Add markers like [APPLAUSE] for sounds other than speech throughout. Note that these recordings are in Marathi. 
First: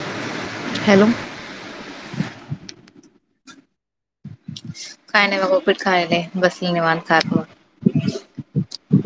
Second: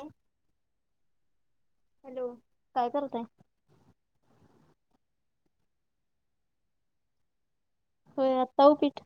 हो. हॅलो. हॅलो काय करताय. काय नाही बघा उपीट खायलेय बसले निवांत खात मग. होय आत्ता उपीट.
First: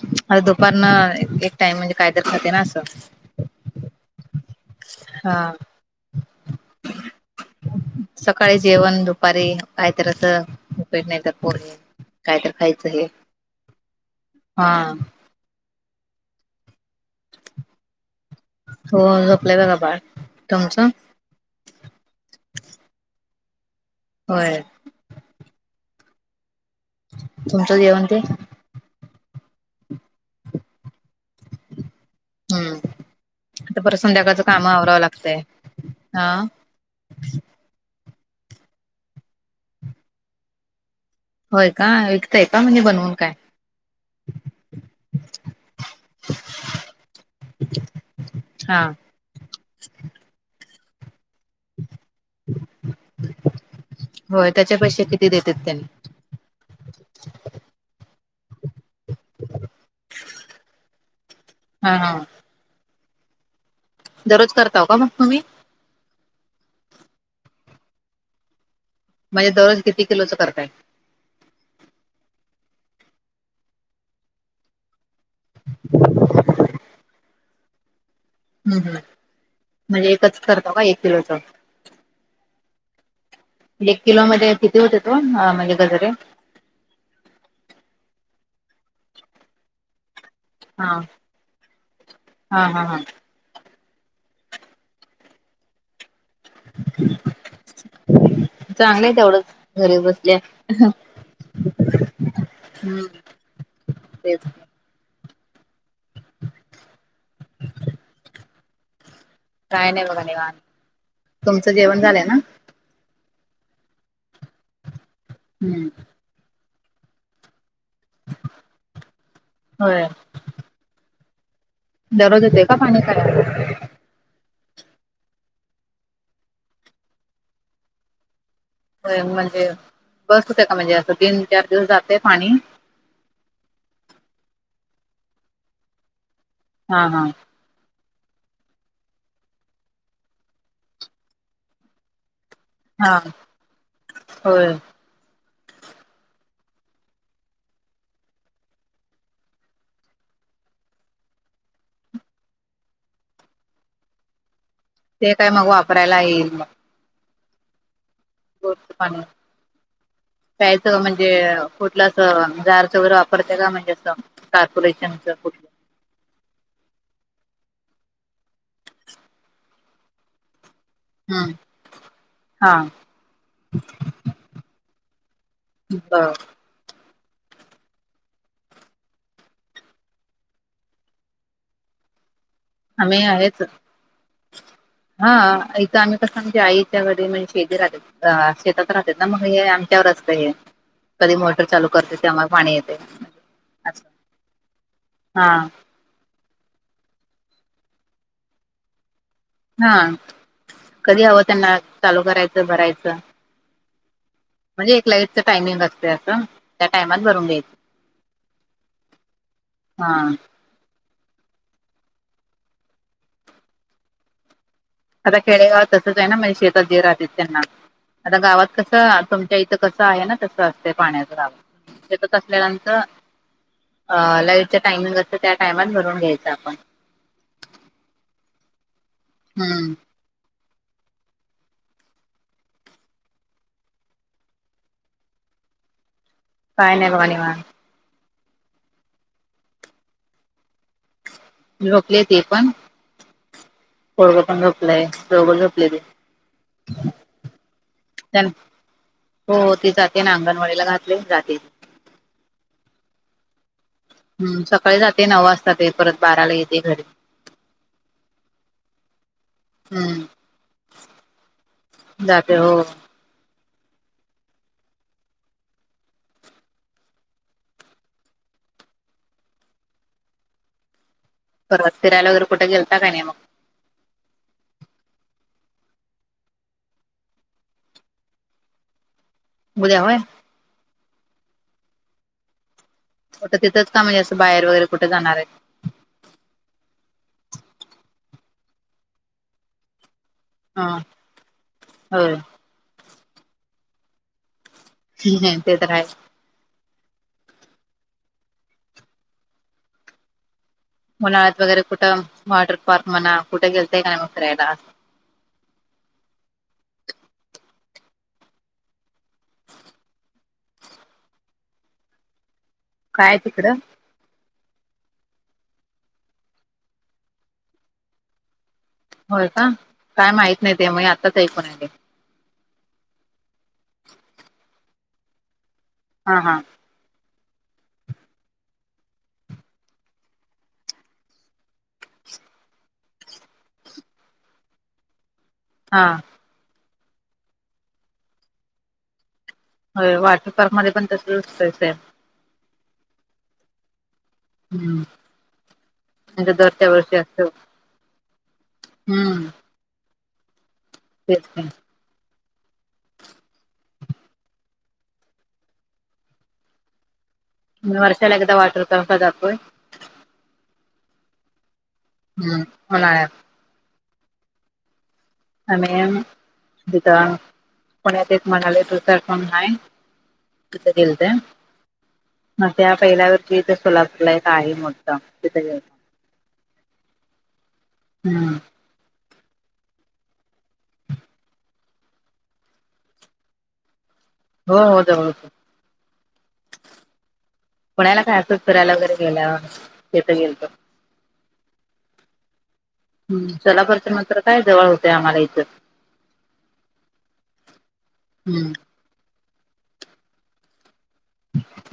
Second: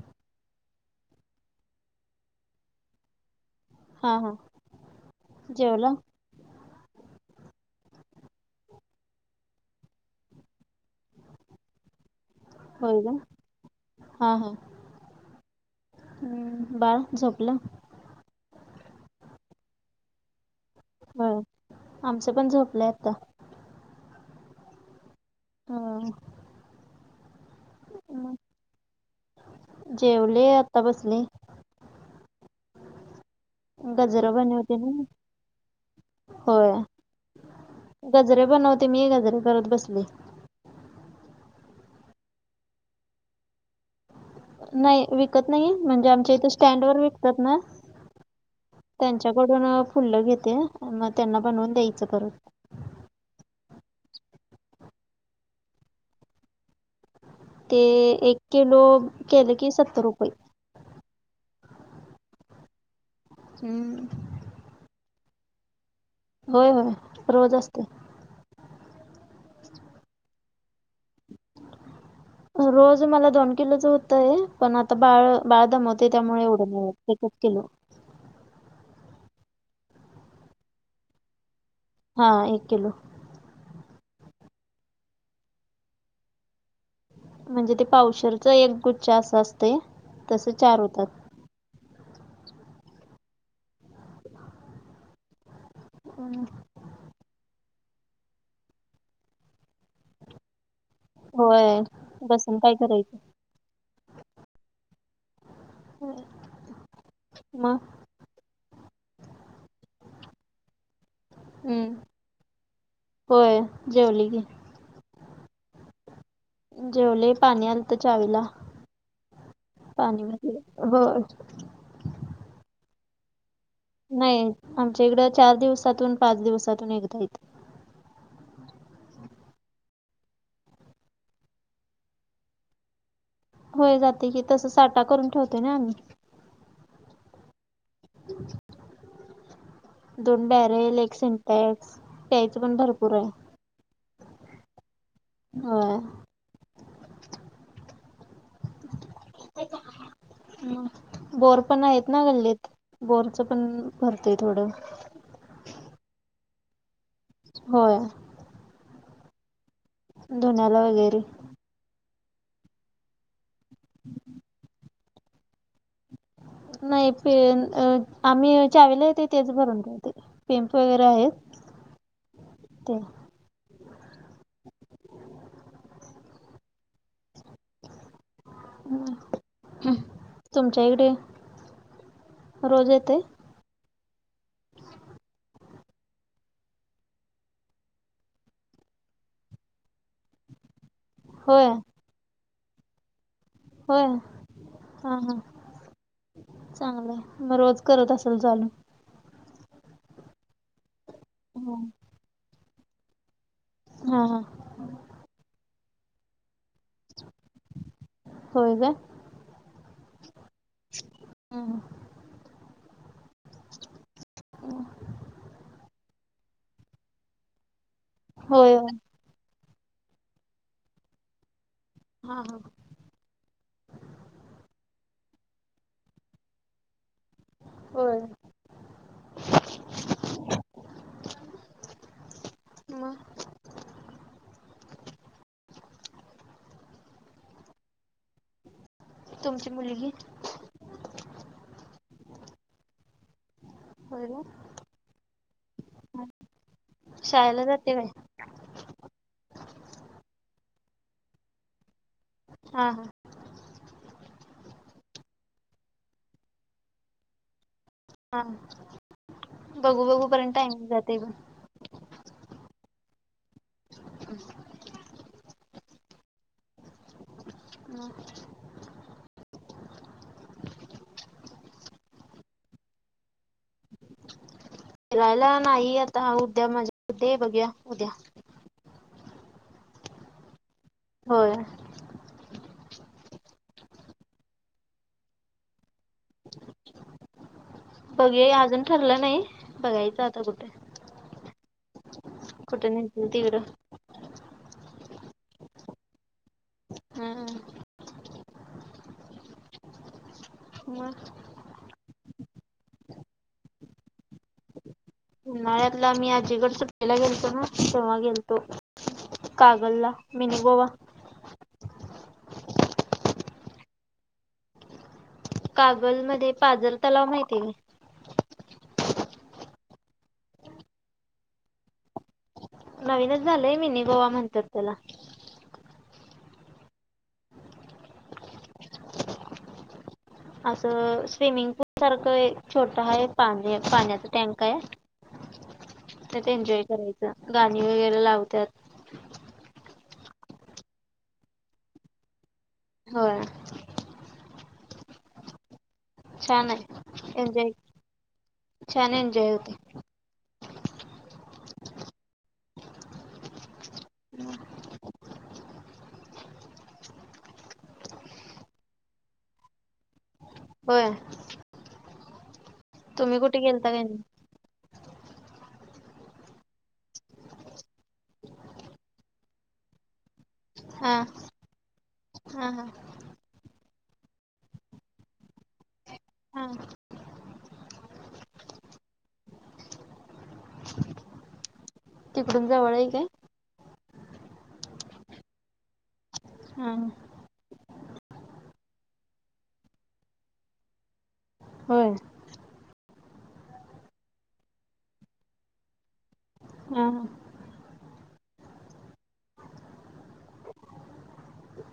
आत्ता दुपारनं एक टाइम म्हणजे कायतर खाते ना असं. हा हा. हां जेवला सकाळीं जेवणं दुपांरी कांहीतरी असं उपीट नाहीं तरं त्यां पोरगीतं कायं तरं खायचं होय हे का हां हम्मं बाळं झोपलां हो जोपलांय बघां बाळं तुमचं? हां आमचं पणं झोपलंय आताचं होयं हां तुमचं जेवणं ते जेवले आत्तां बंसले हम्मं आतां परंत गजरं संध्याकांळचं कामं बनवते ना आवरावं लागतंय हां होय. गजरे बनवते मी गजरे करतं बसलेयं होयं कां विकतांय कां म्हणजे बनवूंन कायं नाहीं विकतं नाहीं म्हणजे आमच्यां इथे स्टँड वरं विकतातं नां त्यां हा त्यांच्याकडूंन फुलं घेते मंग त्यांनां बनवूंन द्यायचं परंत होयं त्यांचे पैसे किती देतेतं त्यां ते एक किलो केले की सत्तर रुपये हां हां हम्मं दररोज करतां हो कां मंग तुम्हीं होयं होयं रोज असतें म्हणजे दररोज किती किलोचं करतांय रोज मलां दोन किलोचं होतं आहे पणं आतां बाळं बाळं दमवते त्यांमुळें एवढं नाहीं वाट किलो हंम हंम म्हणजे एकचं करतो कां एक किलोचं हां एक किलो एक किलो मध्यें किती होते तो म्हणंजे गजरे म्हणजे ते पावशेरचां एक गुच्छां असां असतें तसें चार होतात हां हां हां हं चांगलं आहे तेवढं घरी बसल्यां होयं बसूंन कायं करायचं तेचं मंग कायं नायं बघां निवांत तुमचं जेवणं झालंय नां होयं जेवली मी हम्मं जेवले पाणी आलंत चावीलां होय पाणी भरलं दररोज येतेयं का पाणी नळांला नाहीं आमच्या इकडं चार दिवसांतून पांच दिवसांतून एकदां येतेयं हो म्हणजे बसं होते कां म्हणजे असं तीनं चार दिवसं अते पाणी होयं जांते की तसं साठां करूंन ठेवतो नां आम्हीं हां हां दोन बॅरल एक सिंटेक्स पियांयच पणं हा भरंपूर आहे होय हं बोर पणं आहेतं नां गल्लीतं बोरचं पणं भरतंय थोडं ते कायं मंग वापरांयला येईल मंग होयं गो पा धुण्याला पयच वगैरे म्हणजे कुठलं अस जारचं वगैरे वापरते का म्हणजे असं कार्पोरेशनच कुठ? नाही प आम्ही चावीला येते तेच भरून ठेवते. पेमप वगैरे हम्म आहेत हा ते हा. [INAUDIBLE] हम् तुमच्या इकडे. रोज येते आमे आहेतच. [UNINTELLIGIBLE] हा इथं आम्ही कसं आमजे आईच्याकडे म्हणे शे राह. अ शेतात राहतात ना मग हे आमच्यावरच काय? कधी मोटर होय चालू करते त्यामुळे पाणी येते. असं होय हा हा. चांगलंय मग रोज करत असेल चालू. हा कधी हवं त्यांना हां चालू करायचं भरायचं. हा हा. म्हणजे एक लाइटच टाइमिंग असते असं त्या टायमात भरून घ्यायचं. होय हा. हम. आता खेडेगावात तसंच आहे ना म्हणजे शेतात ज राहत त्यांना आता गावात होय होय कसं तुम इथ कसं आहे ना तस असते पाण्याच त्यात हां हां असल्याल्यांत. अ लाईटच टायमिंग असतं त्या टायमात भरून घ्यायचं आपण होय हम्म. मग काय नाही बणी म. तुमची मुलगी. रोकले ते पण होय कोग का पण झोपलाय जव झोपले शाळेला जाते काय हो ते जाते ना अंगणवाडीला घातले जाते हा हा हम्म सकाळी जाते नऊ वाजता ते परत बाराला येते घरी. हा बघू हम्म. बघू पर्यंत आहे जाते ग जाते हो. हम् परत फिरायला वगर कुठे गेल का नाही मग फिरायला नाही आता उद्या मजा उद्या बघूया उद्या बुलाा होय. होय. तिंच का म्हणजें बार वगैरे कुठे जाणार आहे. बघे अजून ठरलं नाही बघायचं आता कुठे? हां हो. कुठे निंत तीवड हम् ह ते तर राहा हम्. मग उन्हाळत वगैरे कुठं वॉटर पार्क म्हणा कुठे गेलतय का म करायला उन्हाळ्यातला मी आजीकड सुट्टेला गेलतो ना जेव्हा गेलतो कागल मीन बोवा काय तिकडं. कागल मध्ये पाजल तलाव माहिती आहे होय का काय माहित नाही ते मग आत्ताच ऐकून आहे. नवीनच झालंय मिीनी गोवा म्हणतात त्याला हां हां असं स्विमिंग पूल सारखं एक छोटा आहे पाणी पाण्याचा टँक आहे. ह. हा त्यात एन्जॉय करायचं गाणी वगैरे लावतात. वाटर पार्क मध्ये पण तसं दिसतच आहे. हो. हम्म म्हणजे छान दरच्या्या वर्षी आहे असत एन्जॉय हम्म. हो. तेठी वर्षालागदा वाटर क क आप होय. हम्म. तुम्ही उन्हाळ्यात कुठे गेलता काय नाही. आम् जथ पुण्यात एक मनाले त पफम नाही त हा दित मग हा हा त्या पहिल्यावर जिथ सुलापलायक आहे मोठा तिथ. हा हम्म तिकडून जवळ आहे काय. हो हो जाऊ. हा. कोणाला काय असंच करायला वगैरे गेय तथं गेलतो. हो. हम् चलापरच्या मंत्र काय जवळ होते आम्हाला इथं हा हम्म.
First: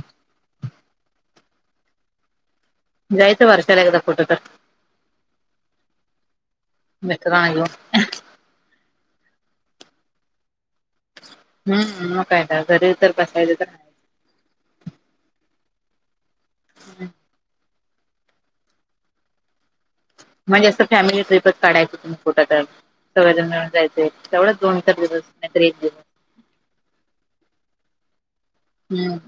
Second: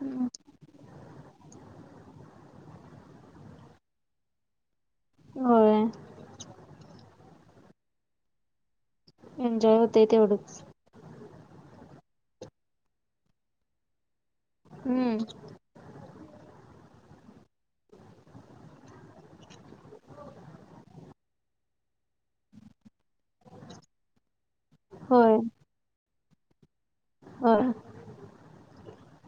हम्. जायच वर्षाला एकदा फोटो तर होय. मितित रा घो. एन्जॉय होतय तेवढंच. हम् मग कायदा घरी तर कसायच तर हम्म. हम्. म्हणजे असं फॅमिली ट्रिपच काढायच तुम खोटं. सग मिळून जायचं तेवढं दोन चार दिवस नाही एक दिवस. हो. हम्म.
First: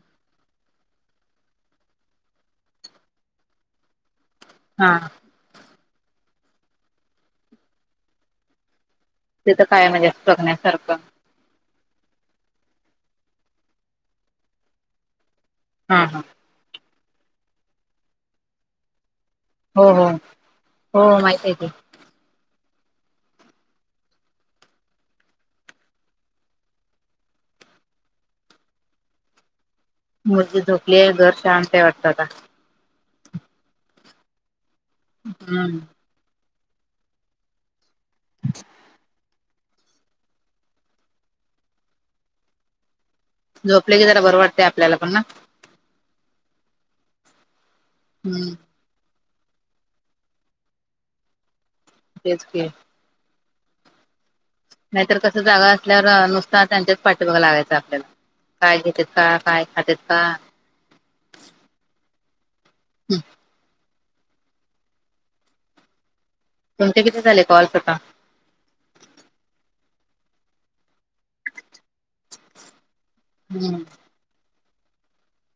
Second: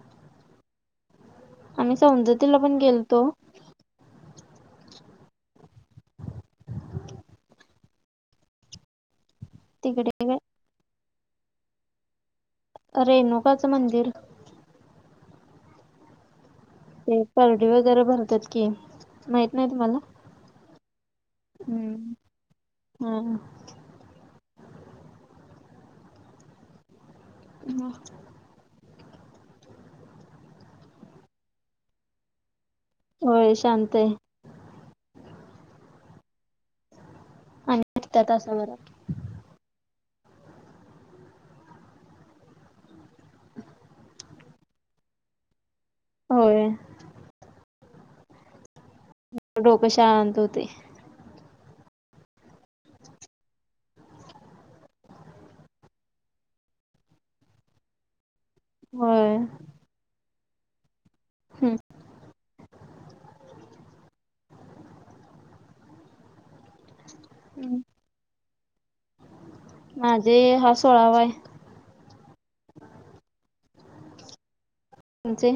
आम्ही समजतीला पण गेलतो. हा. तथ काय म्हणजे तिकडे काय बघण्यासारखं. रेणुकाचं मंदिर हां हां. ते परडी वगैरे भरतात की माहित नाही हो तुम्हाला हो हो माहित आहे की हम् हम. हम्. मुलगी झोपली आहे घर शांत वाटतात का? होय शांत आहे. हम्म. आणि त्या तसा बर. झोपले की जरा बरं वाटते आपल्याला पण ना. होय. हम्म. डोक शांत होते. तेच, की. नाहीतर कसं जागा असल्यावर नुसता त्यांच्याच पाठी मागे लागायचं आपल्याला. काय घेतेत का होय काय खातेत का? हम्म. हम. तुमचे किती झाले कॉल्स आता? माझे हा सोळावा आहे. हम्म. तुमचे?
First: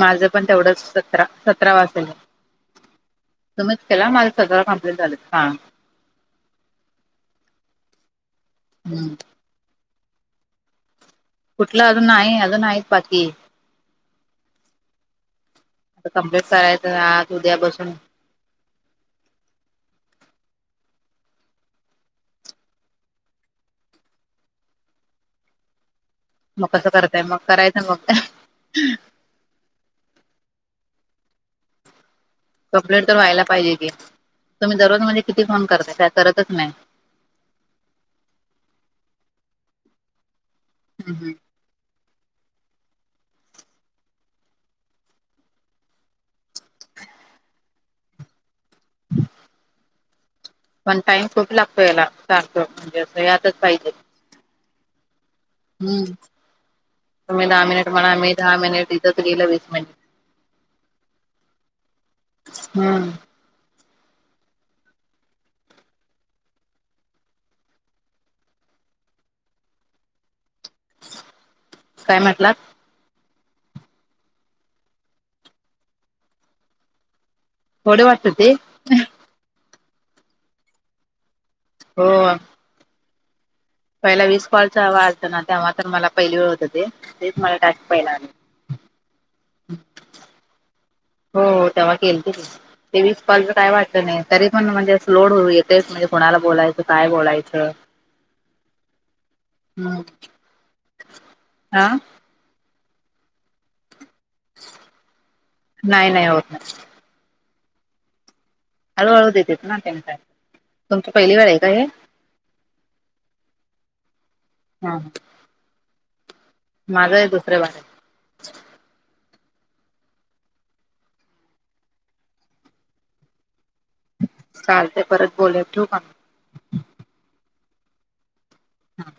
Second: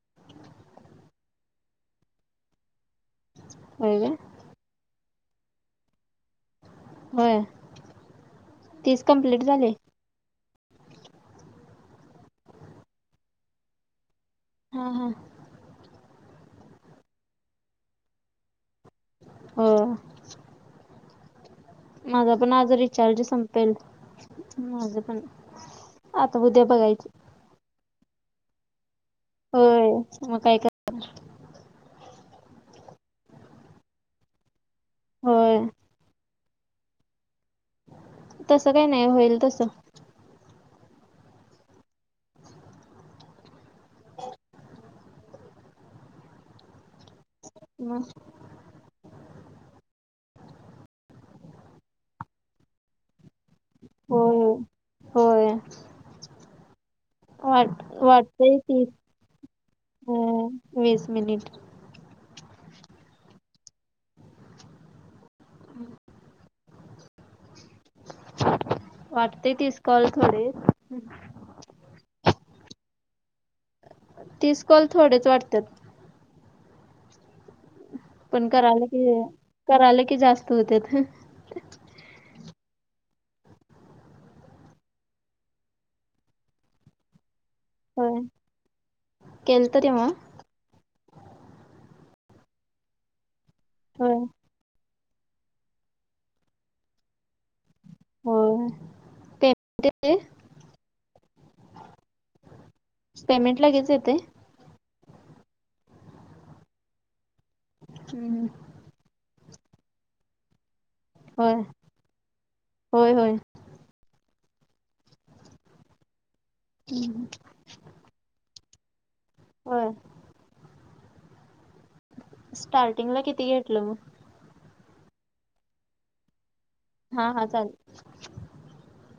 माझं पण तेवढंच सतरा सतरावा असल तुम्हीच होय केला काय माझ सगळं कम्प्लीट झालं हा. होय. तीस हम्म. कम्प्लीट झाले. कुठलं अजून आहे अजून आहेत बाकी. हा हा. आ कम्प्लीट करायचं आह उद्या बसून. हो. माझा पण आज रिचार्ज संपेल माझ पण. आता उद्या मग कसं बघायचं करतय मग करायचं मग. होय मग काय. ह. चॉपलेट तर व्हायला पाहिजे की तुम्ही दररोज म्हणजे किती होय फोन करताय का करतच नाही. तसं काही नाही होईल तसं. हं हं. हम्. पण टाईम खूप लागतो याला सारख म्हणजे अस यातच पाहिजे. होय होय. होय हम्म. तुम्ही दहा वाट मिनिट म्हणा मी दहा वाटतंय तीस मिनिट दिथत गेलं वीस मिनिट. अं, वीस मिनिट हम्म. वाटते मिस कॉल थोडे काय म्हटला? तीस कॉल थोडेच वाटतात. थोडे वाटत पण ते कराल की कराल की जास्त होत. हो. पहिला वीस कॉलचा जवा ना तेव्हा तर मला पहिली वेळ होत तेच मला ट होय केलतं तेव्हा? हो तेव्हा केल त ते वस पॉलच काय वाटलं नाही होय तरी पण म्हणजे असं लोड होऊ. तेच म्हणजे कुणाला बोलायचं काय बोलायचं. होय पेमेंट येते आ. पेमेंट लगेच येतोय? नाही नाही हो. हम्म हम्म. हळूहळू देतेत ना त्यां तुमची पहिली वेळ होय आहे काय हे. होय होय. हा माझ आहे दुसर्या वार. आहे होय स्टार्टिंगला किती घेतलं मग. चालते परत बोलेत ठेक. हा हा चालेल. हम.